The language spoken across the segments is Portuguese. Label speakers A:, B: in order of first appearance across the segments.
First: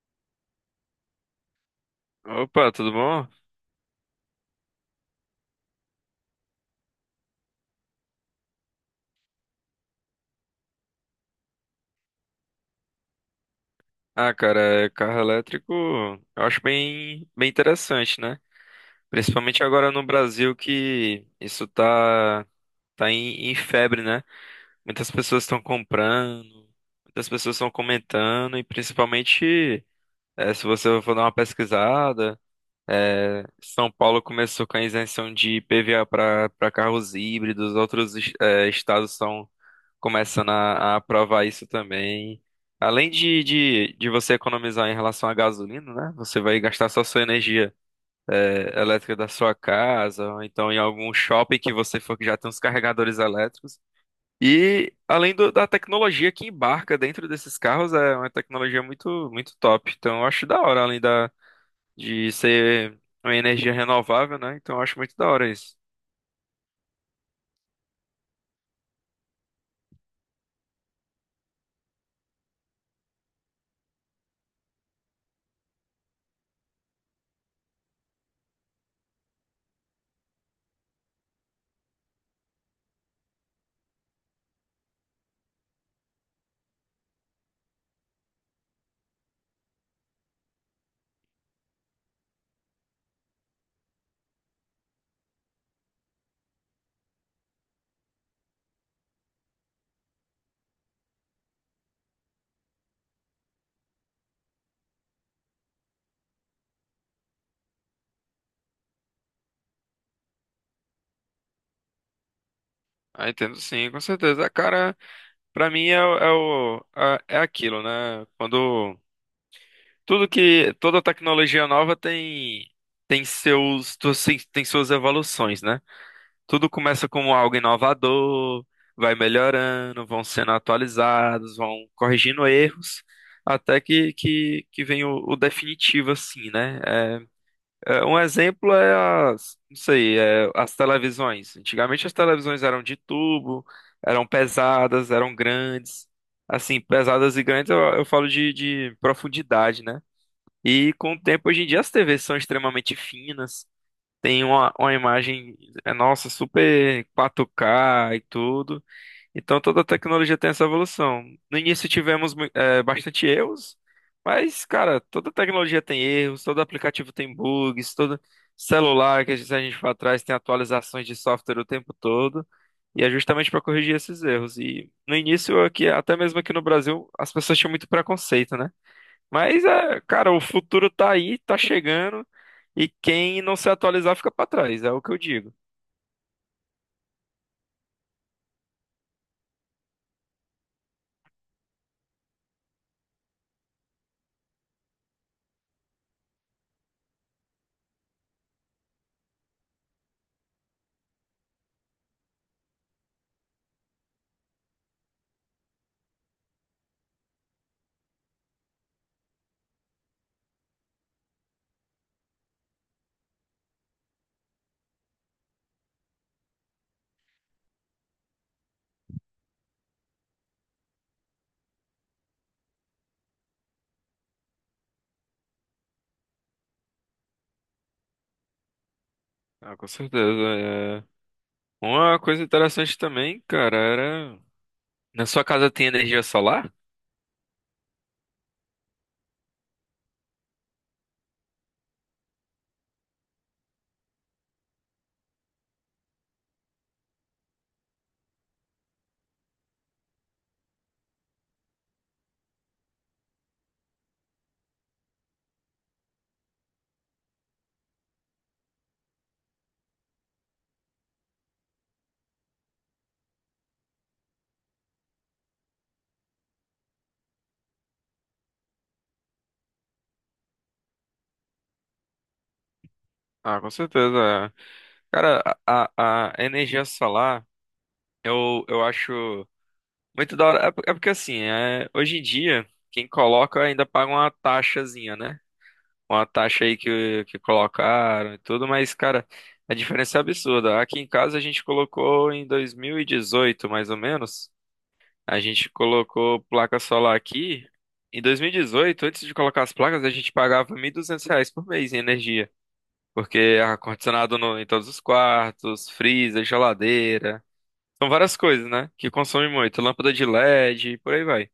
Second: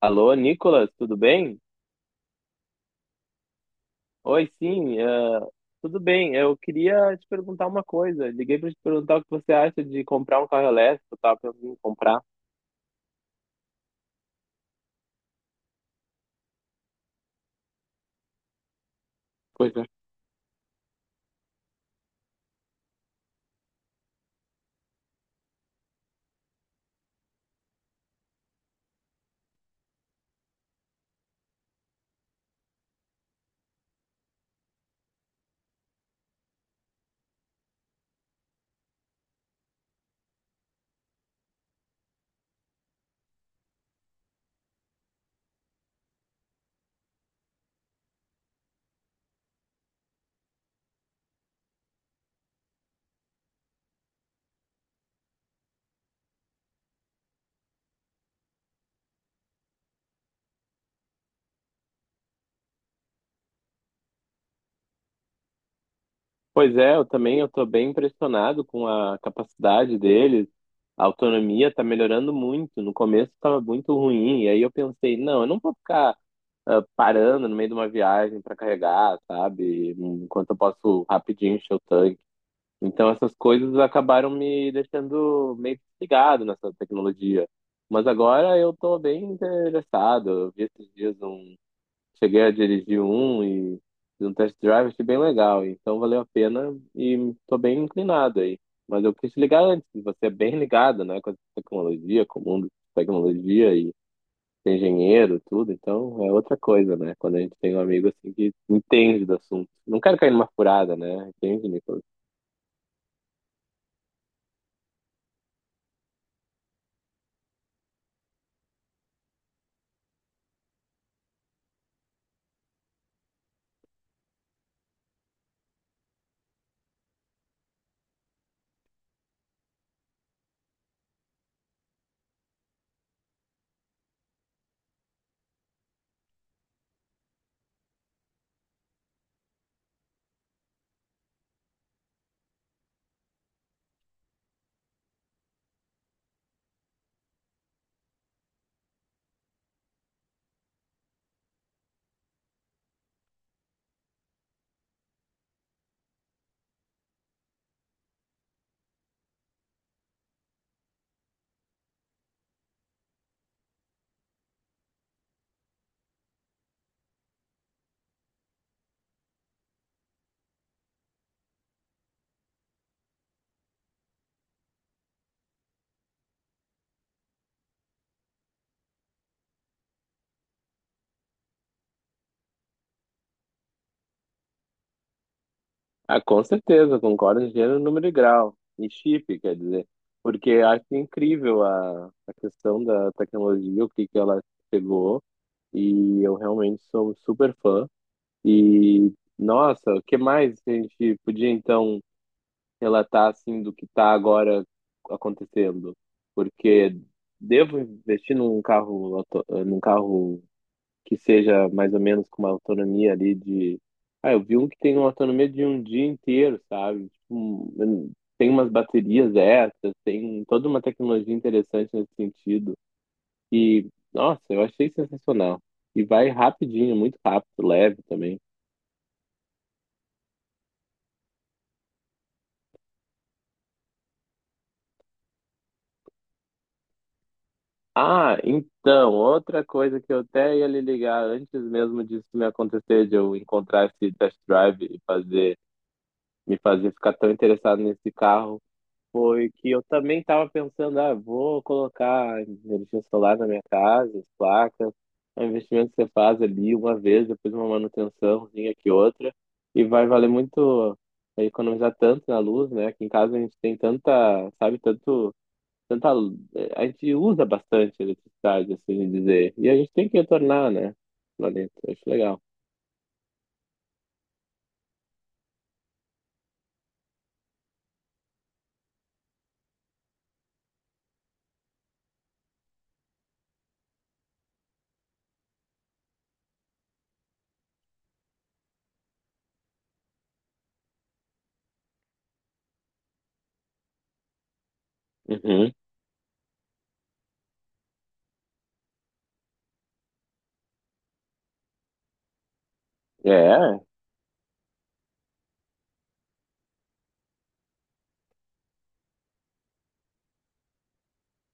A: Alô, Nicolas, tudo bem?
B: Opa, tudo bom?
A: Oi, sim, tudo bem. Eu queria te perguntar uma coisa. Liguei para te perguntar o que você acha de comprar um carro elétrico. Eu tava pensando em comprar.
B: Ah, cara, carro elétrico eu acho bem interessante, né? Principalmente
A: Pois é.
B: agora no Brasil que isso tá em febre, né? Muitas pessoas estão comprando, muitas pessoas estão comentando e principalmente se você for dar uma pesquisada, São Paulo começou com a isenção de IPVA para carros híbridos, outros estados estão começando a aprovar isso também. Além de você economizar em relação à gasolina, né? Você vai gastar só sua energia elétrica da sua casa, ou então em algum shopping que você for que já tem os carregadores elétricos. E da tecnologia que embarca dentro desses carros, é uma tecnologia muito, muito top. Então eu acho da hora, de ser uma energia renovável, né? Então eu acho muito da hora isso.
A: Pois é, eu também eu tô bem impressionado com a capacidade deles. A autonomia tá melhorando muito. No começo estava muito ruim, e aí eu pensei, não, eu não vou ficar parando no meio de uma viagem para carregar, sabe? Enquanto eu posso rapidinho encher o tanque. Então essas coisas acabaram me deixando meio desligado nessa tecnologia. Mas agora eu tô bem interessado. Eu vi esses dias um, cheguei a dirigir um e fiz um test drive, achei bem legal. Então valeu a pena e tô bem inclinado aí. Mas eu quis te ligar antes, que você é bem ligado, né, com a tecnologia, com o mundo de tecnologia e ser engenheiro, tudo. Então é outra coisa, né? Quando a gente tem um amigo assim que entende do assunto. Não quero cair numa furada, né? Entende, Nicolas?
B: Ah, entendo sim, com certeza. Cara, pra mim é aquilo, né? Quando tudo que toda tecnologia nova tem tem suas evoluções, né? Tudo começa como algo inovador, vai melhorando, vão sendo atualizados, vão corrigindo erros, até que vem o definitivo assim, né? Um exemplo é não sei, as televisões. Antigamente as televisões eram de tubo, eram pesadas, eram grandes. Assim, pesadas e grandes eu falo de profundidade, né? E com o tempo, hoje em dia, as TVs são extremamente finas, tem uma imagem, nossa, super 4K e tudo. Então toda tecnologia tem essa evolução. No início tivemos bastante erros, mas, cara, toda tecnologia tem erros, todo aplicativo tem bugs, todo celular que se a gente for atrás tem atualizações de software o tempo todo. E é justamente para corrigir esses erros. E no início, aqui, até mesmo aqui no Brasil, as pessoas tinham muito preconceito, né? Mas, cara, o futuro tá aí, tá chegando, e quem não se atualizar fica para trás, é o que eu digo.
A: Ah, com certeza, concordo em gênero, número e grau. E chip, quer dizer. Porque acho incrível a questão da tecnologia, o que ela pegou. E eu realmente sou super fã. E nossa, o que mais que a gente podia, então, relatar, assim, do que está agora acontecendo? Porque devo investir num carro, num carro que seja mais ou menos com uma autonomia ali de. Ah, eu vi um que tem uma autonomia de um dia inteiro, sabe? Tipo, tem umas baterias extras, tem toda uma tecnologia interessante nesse sentido. E nossa, eu achei sensacional. E vai rapidinho, muito rápido, leve também.
B: Ah, com certeza. Uma coisa interessante também, cara, era. Na sua casa tem energia solar?
A: Ah, então, outra coisa que eu até ia lhe ligar antes mesmo disso me acontecer, de eu encontrar esse test drive e me fazer ficar tão interessado nesse carro, foi que eu também estava pensando, ah, vou colocar energia solar na minha casa, as placas, é um investimento que você faz ali uma vez, depois uma manutençãozinha que outra, e vai valer muito, é, economizar tanto na luz, né? Aqui em casa a gente tem tanta, sabe, tanto, tanta, a gente usa bastante eletricidade, assim dizer, e a gente tem que retornar, né? Planeta, eu acho legal.
B: Ah, com certeza. É. Cara, a energia solar, eu acho muito da hora. É porque assim, hoje em dia, quem coloca ainda paga uma taxazinha, né? Uma taxa aí que colocaram e tudo, mas, cara, a diferença é absurda. Aqui em casa a gente colocou em 2018, mais ou menos. A gente
A: Uhum.
B: colocou placa solar aqui. Em 2018, antes de colocar as placas, a gente pagava 1.200 reais por mês em energia. Porque
A: É,
B: ar-condicionado no- em todos os quartos, freezer, geladeira. São várias coisas, né? Que consomem muito. Lâmpada de LED, por aí vai.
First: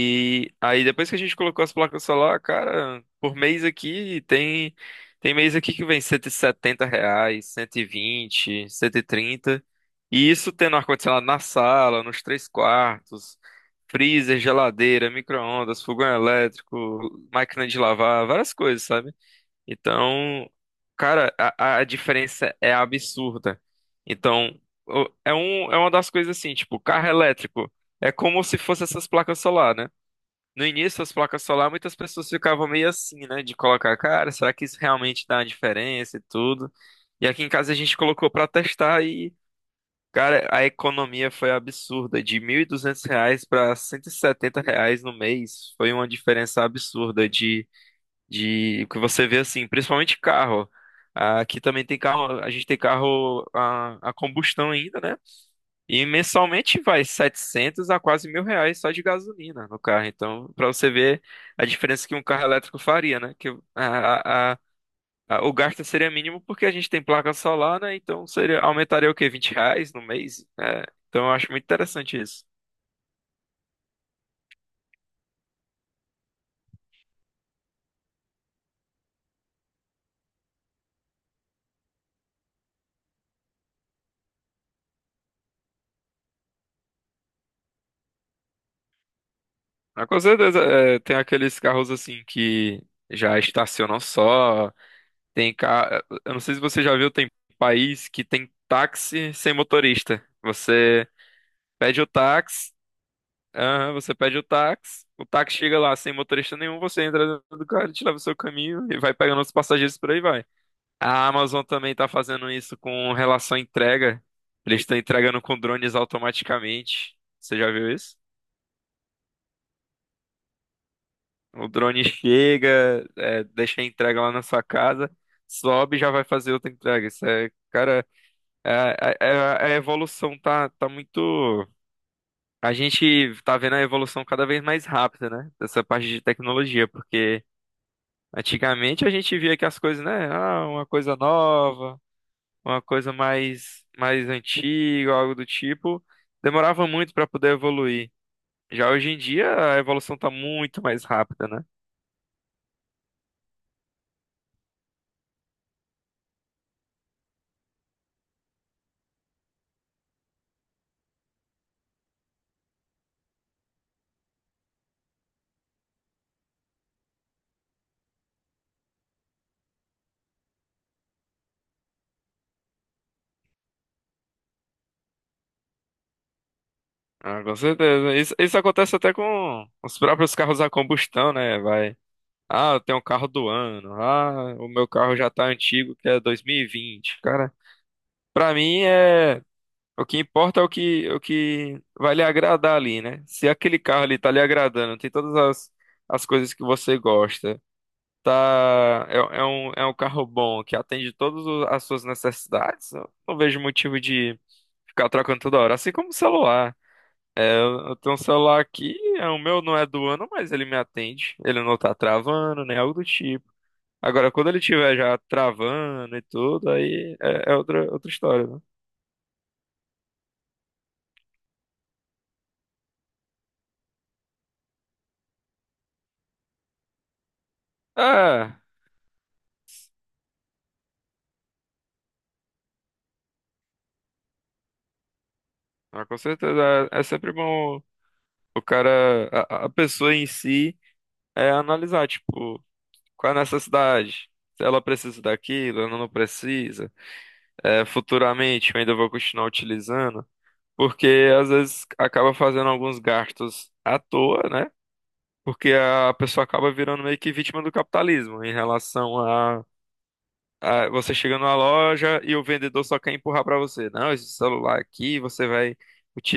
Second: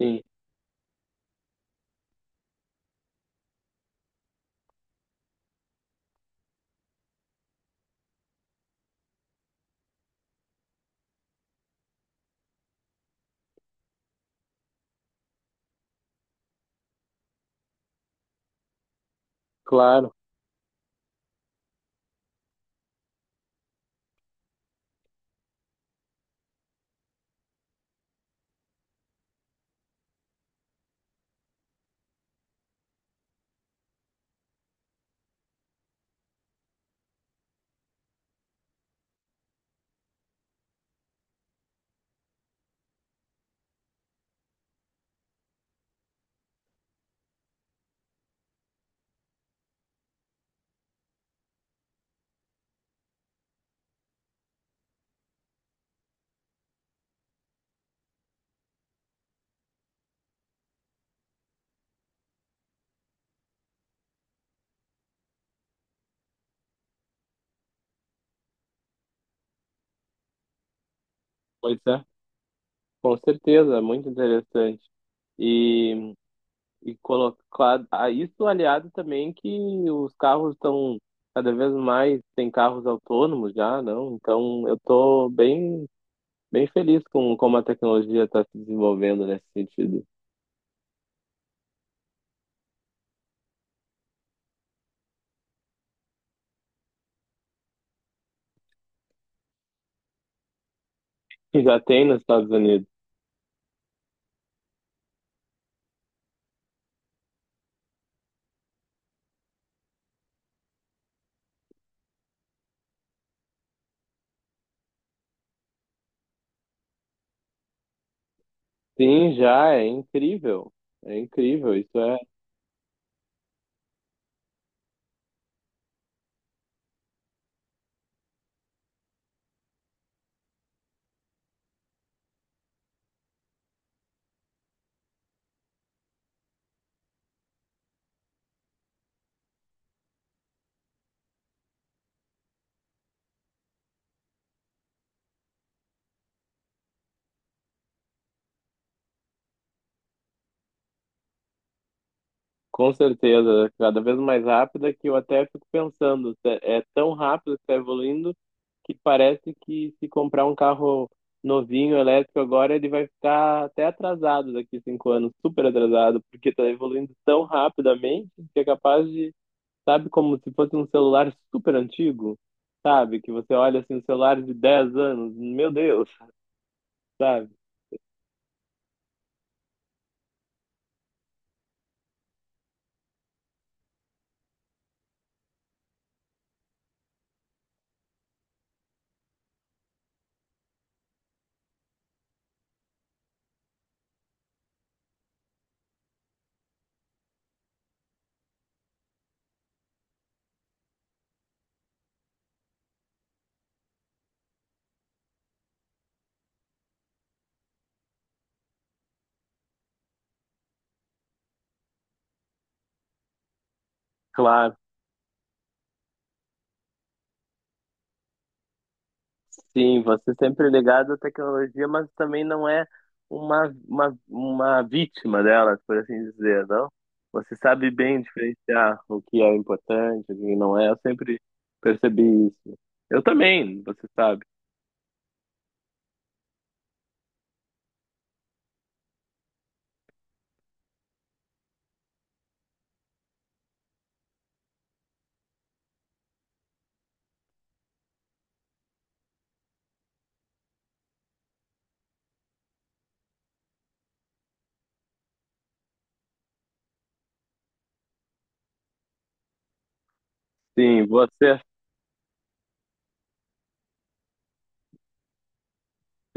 A: sim,
B: aí depois que a gente colocou as placas solar, cara, por mês aqui tem tem mês aqui que vem 170 reais, 120, 130. E trinta. E isso tendo ar-condicionado na sala, nos 3 quartos, freezer, geladeira, micro-ondas, fogão elétrico, máquina de lavar, várias coisas, sabe?
A: claro,
B: Então, cara, a diferença é absurda. Então, é uma das coisas assim, tipo, carro elétrico é como se fosse essas placas solar, né? No início, as placas solar, muitas pessoas ficavam meio assim, né? De colocar, cara, será que isso realmente dá uma diferença e tudo? E aqui em casa a gente colocou pra testar e, cara, a economia foi absurda. De 1.200 reais para 170 reais no mês, foi uma diferença absurda de o que você vê assim, principalmente carro. Aqui também tem carro, a gente tem carro a combustão ainda, né? E mensalmente vai 700 a quase 1.000 reais só de gasolina no carro. Então, para você ver a diferença que um carro elétrico faria, né? Que a, a, o gasto seria mínimo porque a gente tem placa solar, né? Então seria, aumentaria o quê? 20 reais no mês? É, então eu acho muito
A: pois é,
B: interessante isso.
A: com certeza, muito interessante. E colocar a isso aliado também que os carros estão cada vez mais tem carros autônomos já, não? Então eu tô bem feliz com como a tecnologia está se desenvolvendo nesse sentido.
B: Mas, com certeza, é, tem aqueles carros assim que já estacionam só. Eu não sei se você já viu, tem país que tem táxi sem motorista. Você
A: E já
B: pede
A: tem
B: o
A: nos Estados
B: táxi,
A: Unidos.
B: aham, você pede o táxi chega lá sem motorista nenhum, você entra dentro do carro, te leva o seu caminho e vai pegando os passageiros por aí vai. A Amazon também tá fazendo isso com relação à entrega. Eles estão entregando com drones automaticamente. Você já viu isso?
A: Sim, já é incrível. É
B: O
A: incrível, isso
B: drone
A: é.
B: chega, é, deixa a entrega lá na sua casa, sobe e já vai fazer outra entrega. Isso é, cara, a evolução tá muito. A gente tá vendo a evolução cada vez mais rápida, né? Dessa parte de tecnologia, porque antigamente a gente via que as coisas, né? Ah, uma coisa nova, uma coisa mais antiga, algo do tipo, demorava muito para poder evoluir. Já hoje em dia a evolução tá muito mais rápida, né?
A: Com certeza, cada vez mais rápida que eu até fico pensando, é tão rápido que está evoluindo que parece que se comprar um carro novinho, elétrico agora, ele vai ficar até atrasado daqui 5 anos, super atrasado, porque está evoluindo tão rapidamente que é capaz de, sabe, como se fosse um celular super antigo, sabe? Que você olha assim, um celular de 10 anos, meu Deus,
B: Ah,
A: sabe?
B: com certeza. Isso acontece até com os próprios carros a combustão, né? Vai. Ah, eu tenho um carro do ano. Ah, o meu carro já tá antigo, que é 2020. Cara, pra mim é. O que importa é o que vai lhe agradar ali, né? Se aquele carro ali tá lhe agradando, tem todas as coisas que você gosta, tá. É, é um carro bom, que atende as suas necessidades. Eu não vejo motivo de ficar trocando toda hora. Assim como o celular. Eu tenho um celular aqui, é, o meu não é do ano, mas ele me atende. Ele não tá travando, nem algo do tipo. Agora, quando ele
A: Claro.
B: tiver já travando e tudo, aí é outra história, né?
A: Sim, você sempre ligado à tecnologia, mas também não é uma vítima delas, por assim dizer, não? Você sabe bem
B: É,
A: diferenciar o que é importante, o que não é. Eu sempre percebi isso. Eu também, você sabe.
B: ah, com certeza. É, é sempre bom o cara, a pessoa em si, é analisar, tipo, qual é a necessidade. Se ela precisa daquilo, ela não precisa. É, futuramente eu ainda vou continuar utilizando. Porque às vezes acaba fazendo alguns gastos à toa, né? Porque a pessoa acaba virando meio que vítima do capitalismo em relação a. Ah,
A: Sim,
B: você
A: você
B: chega numa
A: é,
B: loja e o vendedor só quer empurrar pra você. Não, esse celular aqui você vai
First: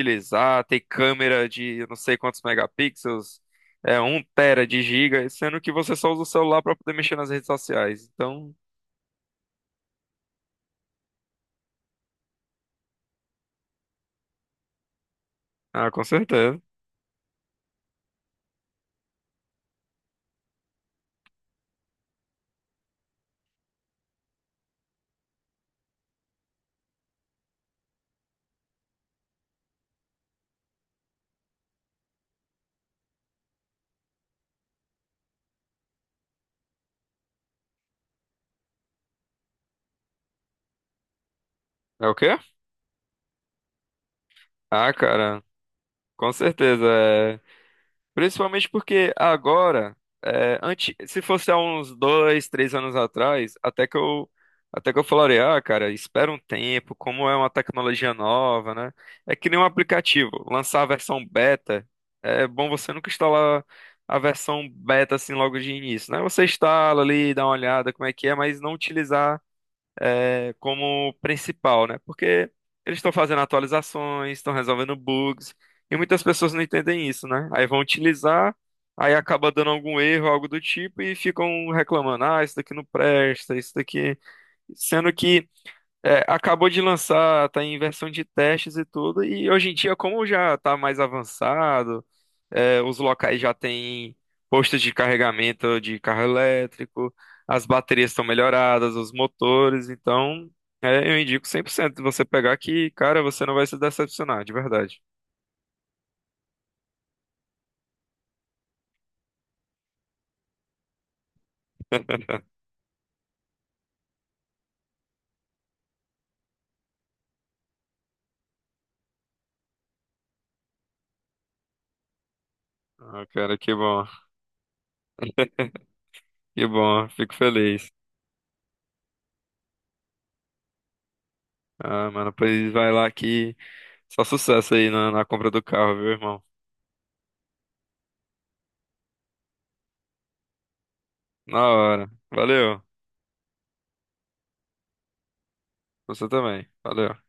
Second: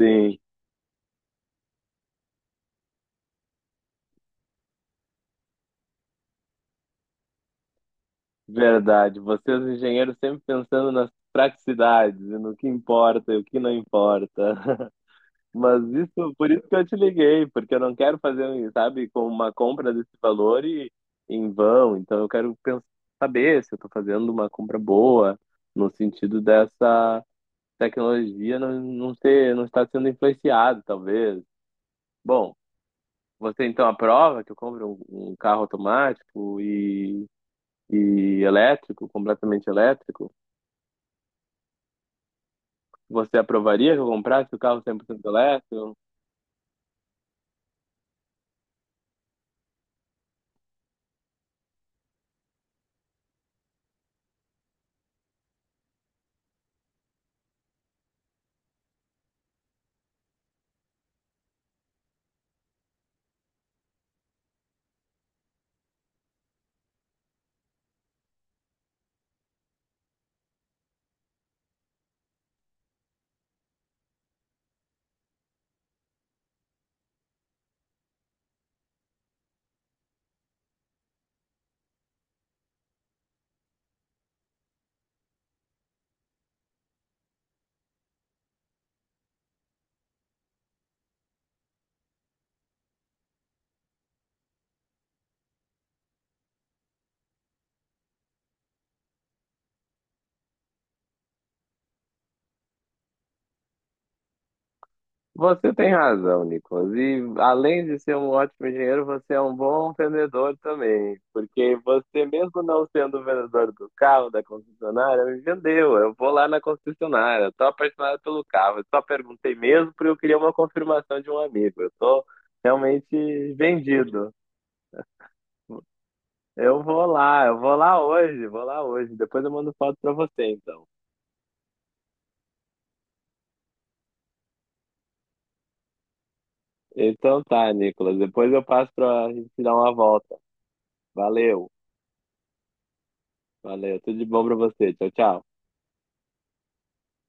A: sim.
B: tem câmera de não sei quantos megapixels, é um tera de giga, sendo que você só usa o celular pra poder mexer nas redes sociais. Então,
A: Verdade. Vocês, engenheiros, sempre pensando nas praticidades, e no que importa e o que não importa. Mas
B: ah, com
A: isso, por
B: certeza.
A: isso que eu te liguei, porque eu não quero fazer, sabe, com uma compra desse valor e em vão. Então eu quero saber se eu estou fazendo uma compra boa, no sentido dessa tecnologia não ser, não estar sendo influenciado, talvez. Bom, você então aprova que eu compre um carro automático e elétrico, completamente elétrico?
B: É o quê?
A: Você aprovaria que eu comprasse o carro
B: Ah,
A: 100%
B: cara,
A: elétrico?
B: com certeza. É. Principalmente porque agora, é, antes, se fosse há uns 2, 3 anos atrás, até que eu falaria, ah, cara, espera um tempo, como é uma tecnologia nova, né? É que nem um aplicativo, lançar a versão beta, é bom você nunca instalar a versão beta assim logo de início, né? Você instala ali, dá uma olhada como é que é, mas não utilizar é, como principal, né? Porque eles estão fazendo atualizações, estão resolvendo bugs, e muitas pessoas não entendem isso, né? Aí vão utilizar, aí acaba dando algum erro, algo do tipo, e ficam reclamando, ah, isso daqui não presta, isso daqui. Sendo que é, acabou de lançar, tá em versão de testes e tudo, e hoje em dia, como já tá mais avançado, é, os locais já têm postos de carregamento de carro elétrico, as baterias estão melhoradas, os motores, então é, eu indico 100% você pegar que, cara, você não vai se decepcionar, de verdade.
A: Você tem razão, Nicolas. E além de ser um ótimo engenheiro, você é um bom vendedor também. Porque você, mesmo não sendo o vendedor do carro, da concessionária, me vendeu. Eu vou lá na concessionária, estou apaixonado pelo carro. Eu só perguntei mesmo porque eu queria uma confirmação de um amigo. Eu estou
B: Ah,
A: realmente
B: cara,
A: vendido.
B: que
A: Eu vou
B: bom, fico
A: lá,
B: feliz.
A: vou lá hoje. Depois eu mando foto para você, então.
B: Ah, mano, pois vai lá que só sucesso aí na na compra do carro, viu, irmão?
A: Então tá, Nicolas. Depois eu passo para a gente dar uma volta.
B: Na
A: Valeu.
B: hora. Valeu.
A: Valeu, tudo de bom pra você. Tchau, tchau.
B: Você também. Valeu.